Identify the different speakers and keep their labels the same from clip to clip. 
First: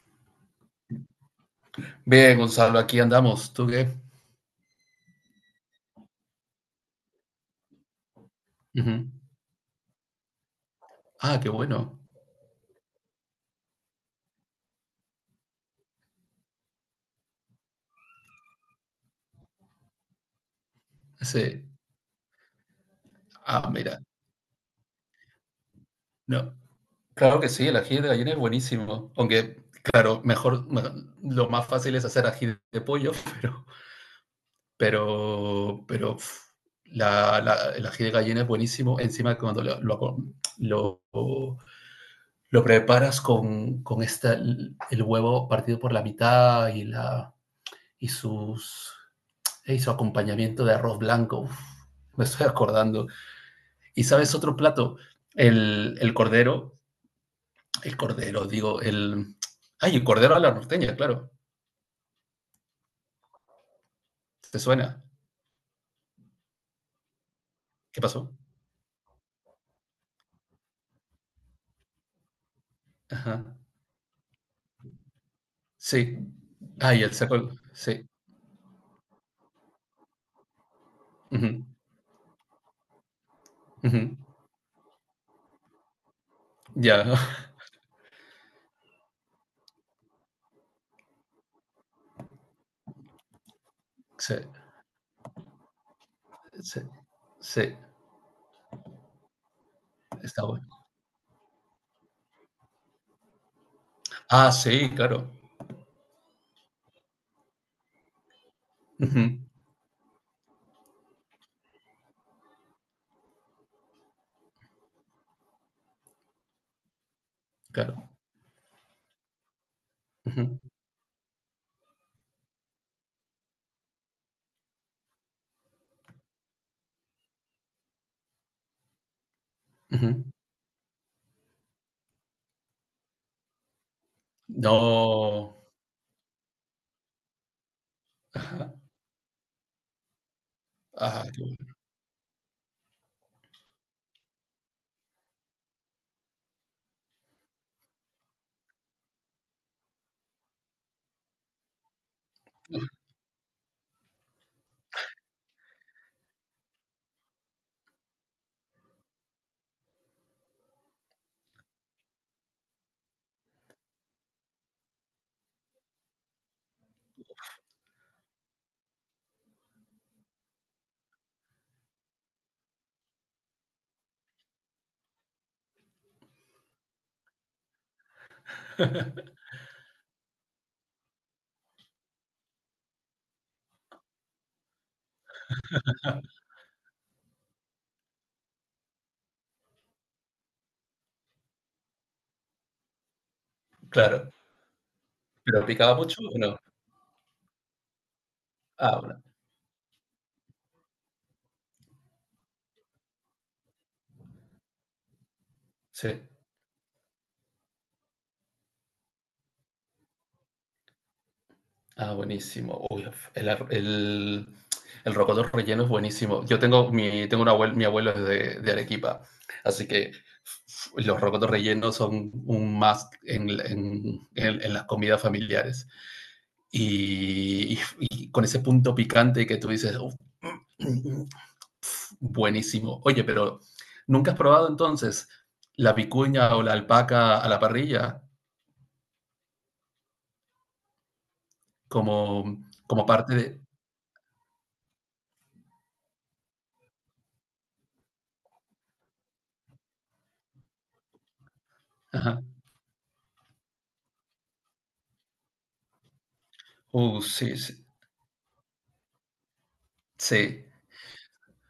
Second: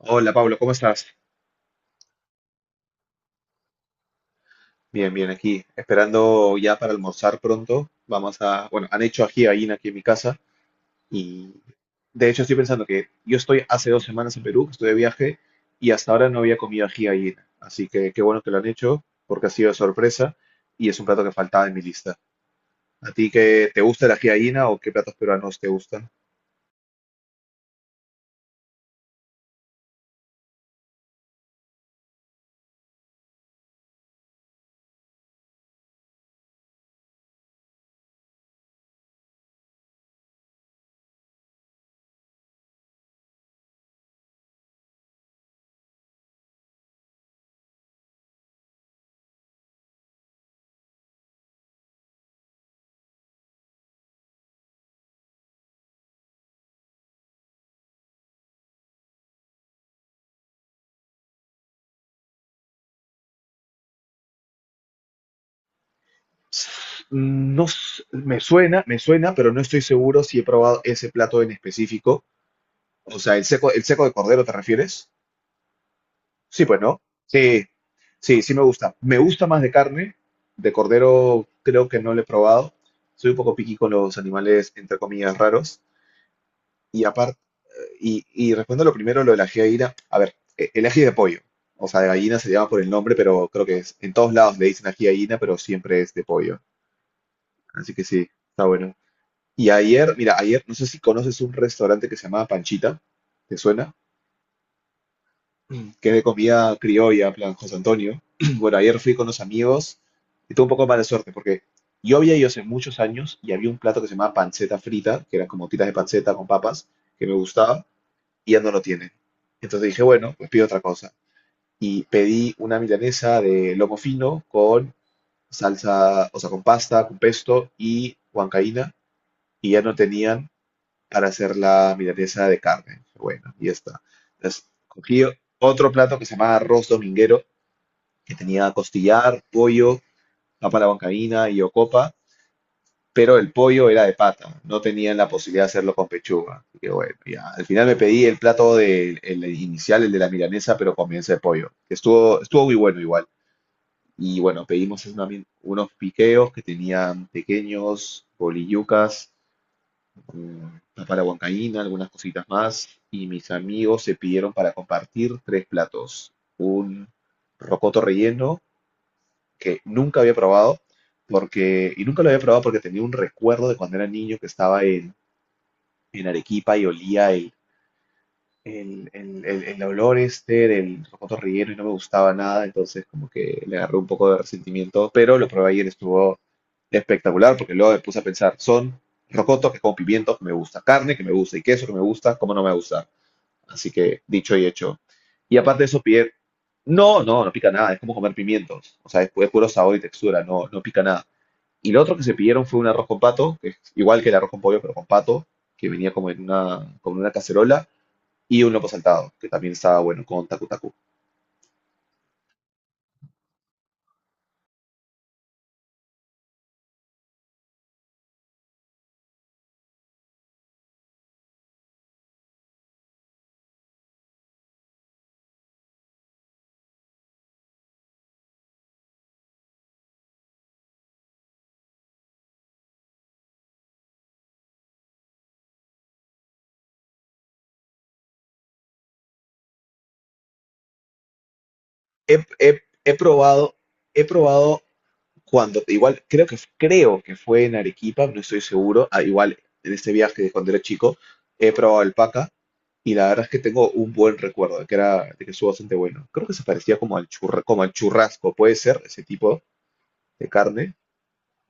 Speaker 1: Hola Pablo, ¿cómo estás?
Speaker 2: Bien, Gonzalo, aquí andamos. ¿Tú qué?
Speaker 1: Bien, aquí, esperando ya para almorzar pronto. Vamos a, bueno,
Speaker 2: Ujú.
Speaker 1: han hecho ají de gallina aquí en mi casa
Speaker 2: Ah, qué
Speaker 1: y
Speaker 2: bueno.
Speaker 1: de hecho estoy pensando que yo estoy hace dos semanas en Perú, que estoy de viaje y hasta ahora no había comido ají de gallina. Así que qué bueno que lo han hecho porque ha sido de sorpresa y es un plato que
Speaker 2: Ese.
Speaker 1: faltaba en mi lista. ¿A ti
Speaker 2: Ah,
Speaker 1: qué te
Speaker 2: mira.
Speaker 1: gusta el ají de gallina o qué platos peruanos te gustan?
Speaker 2: No. Claro que sí, el ají de gallina es buenísimo. Aunque, claro, mejor, lo más fácil es hacer ají de pollo, pero, pero uf, el ají de gallina es buenísimo. Encima cuando lo- lo preparas con esta, el huevo partido por la mitad y la y sus y su acompañamiento de arroz blanco. Uf, me estoy acordando. Y sabes, otro plato, el cordero, el cordero, digo, el... Ay, el cordero a la norteña, claro. ¿Te suena?
Speaker 1: No,
Speaker 2: ¿Qué
Speaker 1: s-
Speaker 2: pasó?
Speaker 1: me suena, me suena, pero no estoy seguro si he probado ese plato en específico. O sea,
Speaker 2: Ajá.
Speaker 1: el seco de cordero, ¿te refieres?
Speaker 2: Sí.
Speaker 1: Sí, pues no.
Speaker 2: Ay, el saco,
Speaker 1: Sí,
Speaker 2: sí.
Speaker 1: sí me gusta. Me gusta más de carne. De cordero
Speaker 2: Ujú,
Speaker 1: creo que no lo he probado. Soy un poco piqui con
Speaker 2: ujú.
Speaker 1: los animales, entre comillas, raros. Y
Speaker 2: Ya,
Speaker 1: aparte, y respondo lo primero, lo del ají de gallina. A ver, el ají de pollo. O sea, de gallina se llama por el nombre, pero creo que es, en todos
Speaker 2: sí,
Speaker 1: lados le dicen ají de gallina, pero siempre es de pollo.
Speaker 2: sí, sí,
Speaker 1: Así que sí, está bueno. Y ayer, mira,
Speaker 2: está
Speaker 1: ayer,
Speaker 2: bueno.
Speaker 1: no sé si conoces un restaurante que se llamaba Panchita. ¿Te suena?
Speaker 2: Ah, sí, claro.
Speaker 1: Mm, que es de comida criolla, en plan José Antonio. Bueno, ayer fui con
Speaker 2: Ujú,
Speaker 1: los amigos y tuve un poco de mala suerte porque yo había ido hace muchos años y había un plato que se llamaba panceta frita, que era como tiras de panceta con papas, que me gustaba
Speaker 2: claro.
Speaker 1: y ya no lo tienen. Entonces dije, bueno, pues
Speaker 2: Ujú,
Speaker 1: pido otra cosa. Y pedí una milanesa de lomo fino con salsa, o sea, con pasta, con pesto y huancaína y ya no
Speaker 2: ujú.
Speaker 1: tenían para hacer la milanesa de carne. Bueno, y ya está. Entonces, cogí
Speaker 2: No.
Speaker 1: otro plato que se llama arroz dominguero, que tenía
Speaker 2: Ajá.
Speaker 1: costillar, pollo, papa a la
Speaker 2: Ah, qué
Speaker 1: bancaína y
Speaker 2: bueno.
Speaker 1: ocopa, pero el pollo era de pata, no tenían la posibilidad de hacerlo con pechuga. Así que bueno, ya. Al final me pedí el plato de, el inicial, el de la milanesa, pero con milanesa de pollo, que estuvo muy bueno igual. Y bueno, pedimos es unos piqueos que tenían pequeños, bolillucas, mm, papa a la huancaína, algunas cositas más, y mis amigos se pidieron para compartir tres platos. Un rocoto relleno que nunca había probado, porque, y nunca lo había probado porque tenía un recuerdo de cuando era niño que estaba en Arequipa y olía el olor este del cotorrillero y no me gustaba nada, entonces como que le agarré un poco de resentimiento, pero lo probé ayer, estuvo espectacular, porque luego me puse a pensar, son rocotos que con pimientos que me gusta, carne que me gusta y queso que me gusta, ¿cómo no me gusta? Así que
Speaker 2: Claro.
Speaker 1: dicho y hecho. Y
Speaker 2: ¿Pero
Speaker 1: aparte de
Speaker 2: picaba
Speaker 1: eso,
Speaker 2: mucho
Speaker 1: pide,
Speaker 2: o no?
Speaker 1: no, no, no pica nada, es como comer pimientos,
Speaker 2: Ah,
Speaker 1: o sea,
Speaker 2: bueno.
Speaker 1: es, es puro sabor y textura, no, no pica nada. Y lo otro que se pidieron fue un arroz con pato, que es igual que el arroz con pollo, pero con pato, que
Speaker 2: Sí.
Speaker 1: venía como en una cacerola y un loco saltado, que también estaba bueno con Taku Taku.
Speaker 2: Ah, buenísimo. Uy, el, ar- el, el rocoto relleno es buenísimo. Yo tengo mi, tengo un abuelo, mi abuelo es de Arequipa, así que los rocotos rellenos son un más en, en las comidas familiares. Y con ese punto picante que tú dices, "Uf, buenísimo. Oye, pero ¿nunca has probado entonces la vicuña o la alpaca a la parrilla
Speaker 1: He,
Speaker 2: como,
Speaker 1: he-
Speaker 2: como
Speaker 1: he
Speaker 2: parte de...
Speaker 1: probado, he probado cuando, igual creo que fue en Arequipa, no estoy seguro, ah, igual en este viaje de cuando era chico, he probado
Speaker 2: Ajá.
Speaker 1: alpaca y la verdad es que tengo un buen recuerdo de que era, de que estuvo bastante bueno. Creo que se parecía como al
Speaker 2: Sí, sí.
Speaker 1: como al churrasco, puede ser ese tipo de
Speaker 2: Sí.
Speaker 1: carne.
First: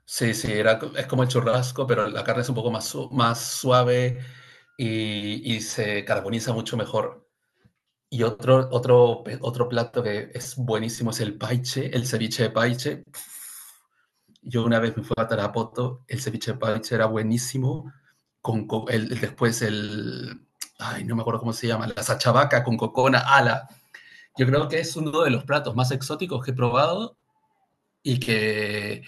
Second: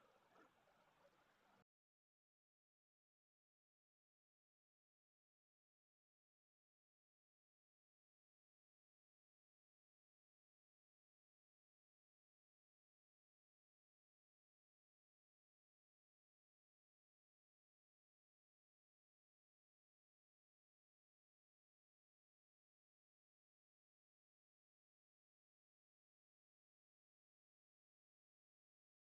Speaker 2: Sí, sí, era, es como el churrasco, pero la carne es un poco más, más suave y se carboniza mucho mejor. Y otro plato que es buenísimo es el paiche, el ceviche de paiche. Yo una vez me fui a Tarapoto, el ceviche de paiche era buenísimo, con después el, ay, no me acuerdo cómo se llama, la sachabaca con cocona, ala. Yo creo que es uno de los platos más exóticos que he probado y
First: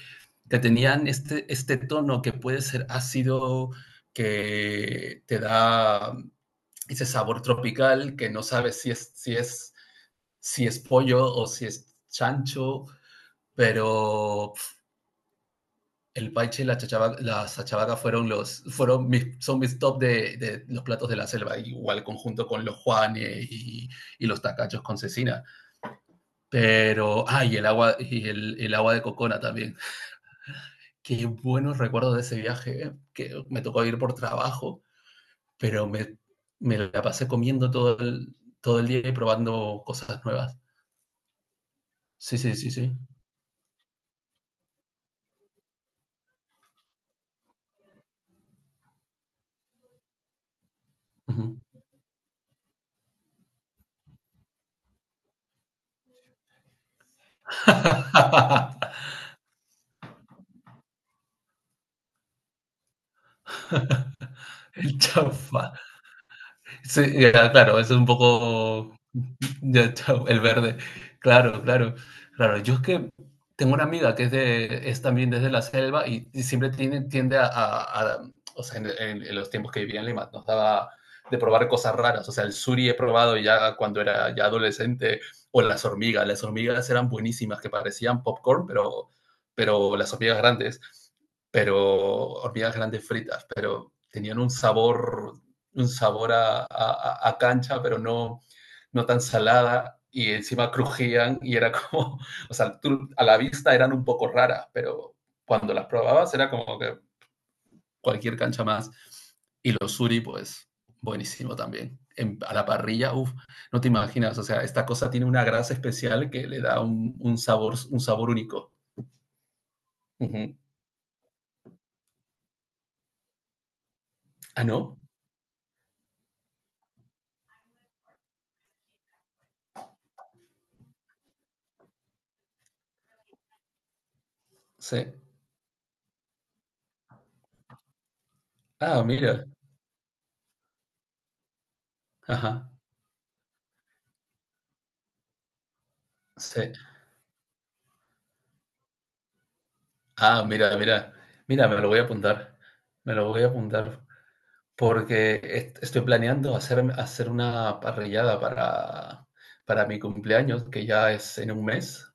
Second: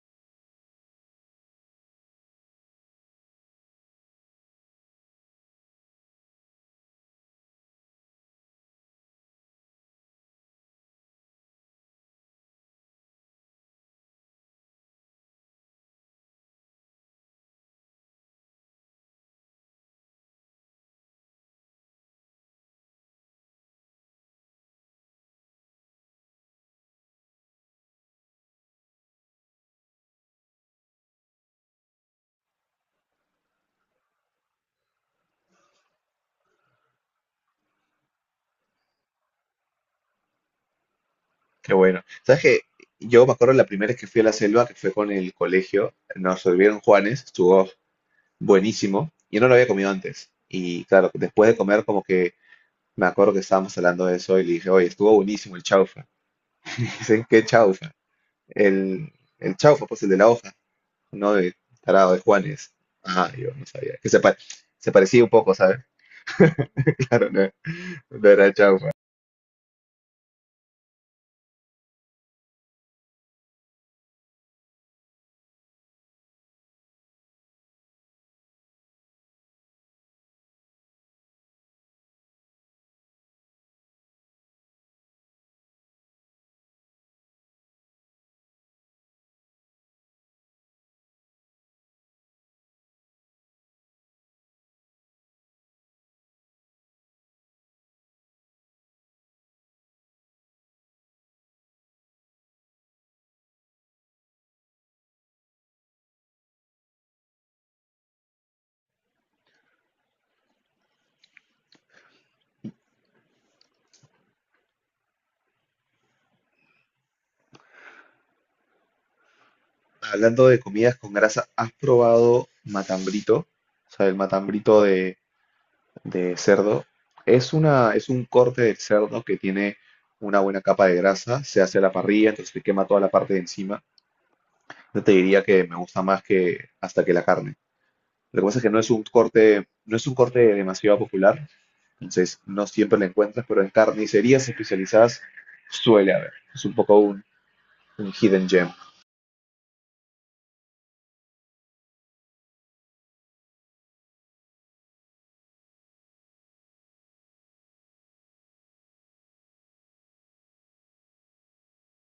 Speaker 2: que tenían este, este tono que puede ser ácido, que te da ese sabor tropical, que no sabes si es, si es, si es pollo o si es chancho, pero el paiche y la, la sachabaca fueron los, fueron mis, son mis top de los platos de la selva, igual conjunto con los juanes y los tacachos con cecina. Pero, ah, y el agua de cocona también. Qué buenos recuerdos de ese viaje, ¿eh? Que me tocó ir por trabajo, pero me la pasé comiendo todo el día y probando cosas nuevas.
Speaker 1: Qué bueno.
Speaker 2: Sí,
Speaker 1: ¿Sabes
Speaker 2: sí,
Speaker 1: que
Speaker 2: sí, sí.
Speaker 1: yo me acuerdo la primera vez que fui a la selva, que fue con el colegio, nos volvieron Juanes, estuvo buenísimo? Yo no lo había comido antes. Y claro, después de
Speaker 2: Ujú.
Speaker 1: comer, como que me acuerdo que estábamos hablando de eso y le dije, oye, estuvo buenísimo el chaufa. Dicen, ¿qué chaufa? El, el chaufa, pues el de la hoja, no de tarado de Juanes. Ah, yo no sabía. Que se, se
Speaker 2: El
Speaker 1: parecía un poco,
Speaker 2: chafa.
Speaker 1: ¿sabes?
Speaker 2: Sí,
Speaker 1: Claro, no,
Speaker 2: ya, claro, eso es un
Speaker 1: no era chaufa.
Speaker 2: poco. Ya, chao, el verde. Claro, claro, claro. Yo es que tengo una amiga que es, de, es también desde la selva y siempre tiene, tiende a, o sea, en, en los tiempos que vivía en Lima, nos daba de probar cosas raras. O sea, el suri he probado ya cuando era ya adolescente, o las hormigas. Las hormigas eran buenísimas, que parecían popcorn, pero las hormigas grandes, pero hormigas grandes fritas, pero tenían un sabor a cancha, pero no, no tan salada y encima crujían y era como, o sea, tú, a la vista eran un poco raras, pero cuando las probabas era como que cualquier cancha más. Y los suri, pues, buenísimo también. En, a la parrilla, uff, no te imaginas, o sea, esta cosa tiene una grasa especial que le da un sabor único. Uh
Speaker 1: Hablando
Speaker 2: -huh.
Speaker 1: de comidas con grasa, ¿has probado matambrito? O sea, el
Speaker 2: Ah,
Speaker 1: matambrito
Speaker 2: no,
Speaker 1: de cerdo. Es una, es un corte del cerdo que tiene una buena capa de grasa, se hace a la parrilla, entonces te quema toda la parte de encima. Yo
Speaker 2: sí.
Speaker 1: te diría que me gusta más que hasta que la carne. Lo que pasa es que no es
Speaker 2: Ah,
Speaker 1: un
Speaker 2: mira,
Speaker 1: corte, no es un corte demasiado popular, entonces no
Speaker 2: ajá,
Speaker 1: siempre lo encuentras, pero en carnicerías especializadas suele haber.
Speaker 2: sí.
Speaker 1: Es un poco un hidden gem.
Speaker 2: Ah, mira, mira, mira, me lo voy a apuntar, me lo voy a apuntar, porque estoy planeando hacer, hacer una parrillada para mi cumpleaños, que ya es en un mes,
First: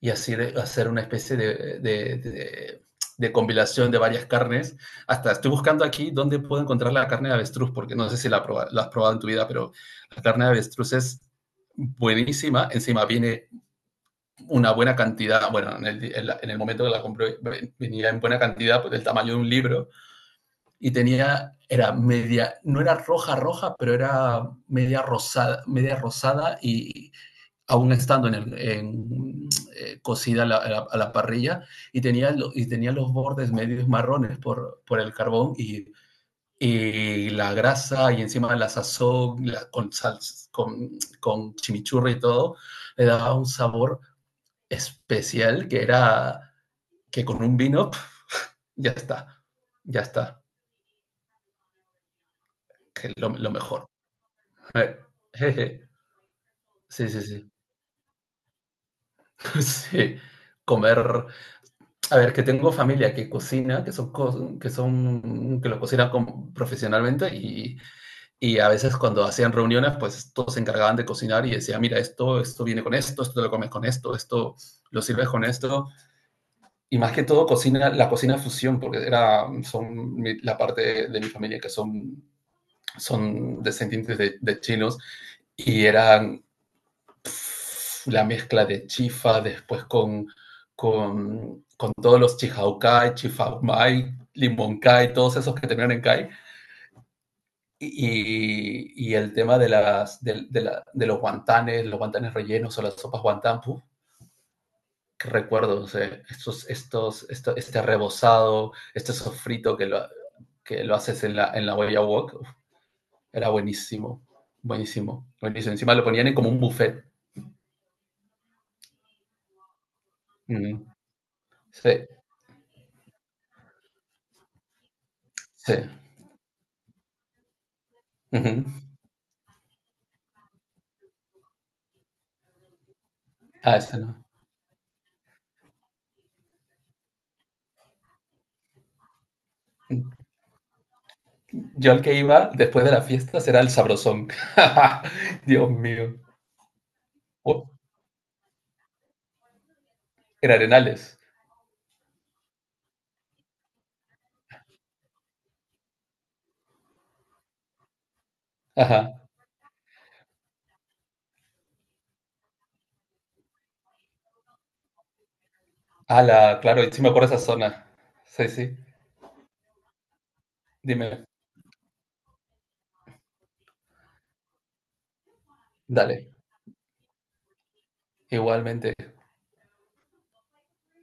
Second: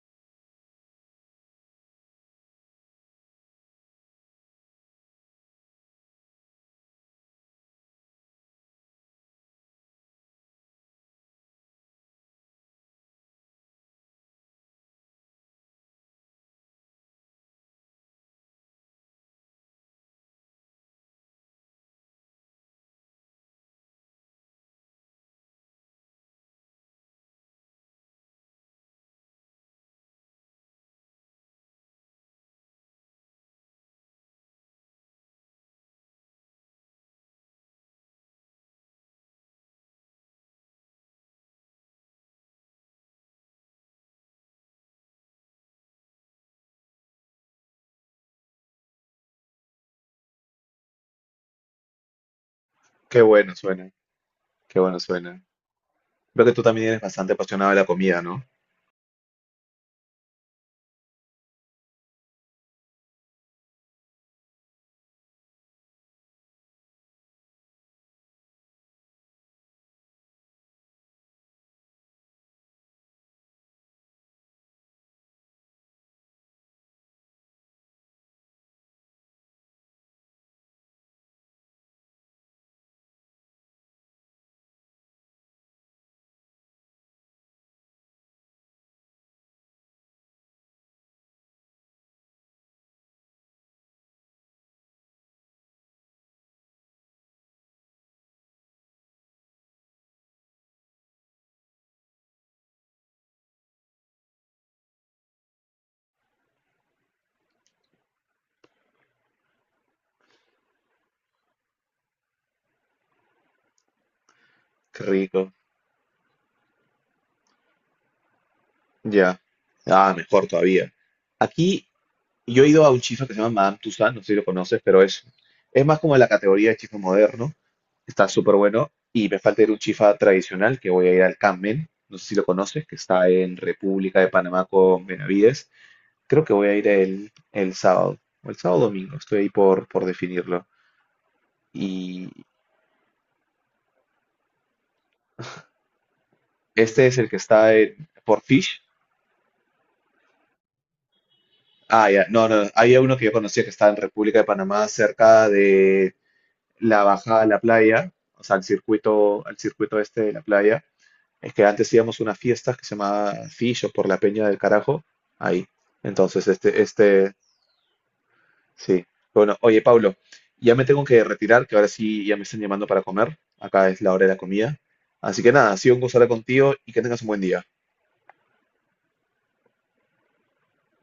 Speaker 2: y así hacer una especie de, de compilación de varias carnes. Hasta estoy buscando aquí dónde puedo encontrar la carne de avestruz, porque no sé si la, la has probado en tu vida, pero la carne de avestruz es buenísima, encima viene una buena cantidad, bueno, en el, en el momento que la compré venía en buena cantidad, pues del tamaño de un libro, y tenía, era media, no era roja roja, pero era media rosada y aún estando en en, cocida a la, parrilla, y tenía, y tenía los bordes medios marrones por el carbón y la grasa y encima la sazón con, sal, con, con chimichurri y todo, le daba un sabor especial que era que con un vino pf, ya está, ya está, que es
Speaker 1: Qué
Speaker 2: lo
Speaker 1: bueno
Speaker 2: mejor.
Speaker 1: suena, qué
Speaker 2: Eh,
Speaker 1: bueno suena.
Speaker 2: jeje.
Speaker 1: Veo que tú también eres
Speaker 2: Sí, sí,
Speaker 1: bastante
Speaker 2: sí.
Speaker 1: apasionado de la comida, ¿no?
Speaker 2: Sí. Comer. A ver, que tengo familia que cocina, que son, que son, que lo cocina profesionalmente y a veces cuando hacían reuniones, pues todos se encargaban de cocinar y decía mira, esto viene con esto, esto te lo comes con esto, esto lo sirves con esto. Y más que todo, cocina, la cocina fusión, porque era, son la parte de mi familia que son descendientes de chinos y eran pff, la mezcla de chifa después con todos los chihaukai, chifaumai, limonkai, todos esos que terminan en kai. Y, el tema de, las, de, la, de, los guantanes rellenos o las sopas guantán, puf, que recuerdo, o estos, estos, esto, este rebozado, este sofrito que lo haces en la Huella wok. Era buenísimo,
Speaker 1: Qué
Speaker 2: buenísimo,
Speaker 1: rico.
Speaker 2: buenísimo. Encima lo ponían en como un buffet.
Speaker 1: Ya. Ah, mejor
Speaker 2: Mm,
Speaker 1: todavía. Aquí
Speaker 2: sí,
Speaker 1: yo he ido a un chifa que se llama Madame Tussauds, no sé si lo conoces, pero
Speaker 2: sí.
Speaker 1: es más como de la categoría de chifa moderno. Está súper
Speaker 2: Ujú.
Speaker 1: bueno. Y me falta ir a un chifa tradicional, que voy a ir al Carmen. No sé si lo conoces, que está en
Speaker 2: Ah, ese no.
Speaker 1: República de Panamá con Benavides. Creo que voy a ir el sábado, o el sábado domingo, estoy ahí por definirlo.
Speaker 2: Yo al que
Speaker 1: Y
Speaker 2: iba después de las fiestas era el sabrosón. Dios mío.
Speaker 1: este es el que
Speaker 2: Oh,
Speaker 1: está en, por Fish.
Speaker 2: era Arenales.
Speaker 1: Ah, ya, no, no, había uno que yo conocía que estaba en República de Panamá, cerca de la bajada a la playa, o sea,
Speaker 2: Ajá.
Speaker 1: al circuito este de la playa, es que antes íbamos a unas fiestas que se llamaba Fillo por la Peña del Carajo, ahí. Entonces,
Speaker 2: Ala, claro, y sí me acuerdo esa zona. Sí, sí.
Speaker 1: sí. Bueno, oye, Pablo, ya me tengo que
Speaker 2: Dime.
Speaker 1: retirar, que ahora sí ya me están llamando para comer. Acá es la hora de la comida. Así que nada, ha sido un gusto
Speaker 2: Dale.
Speaker 1: hablar contigo y que tengas un buen día.
Speaker 2: Igualmente.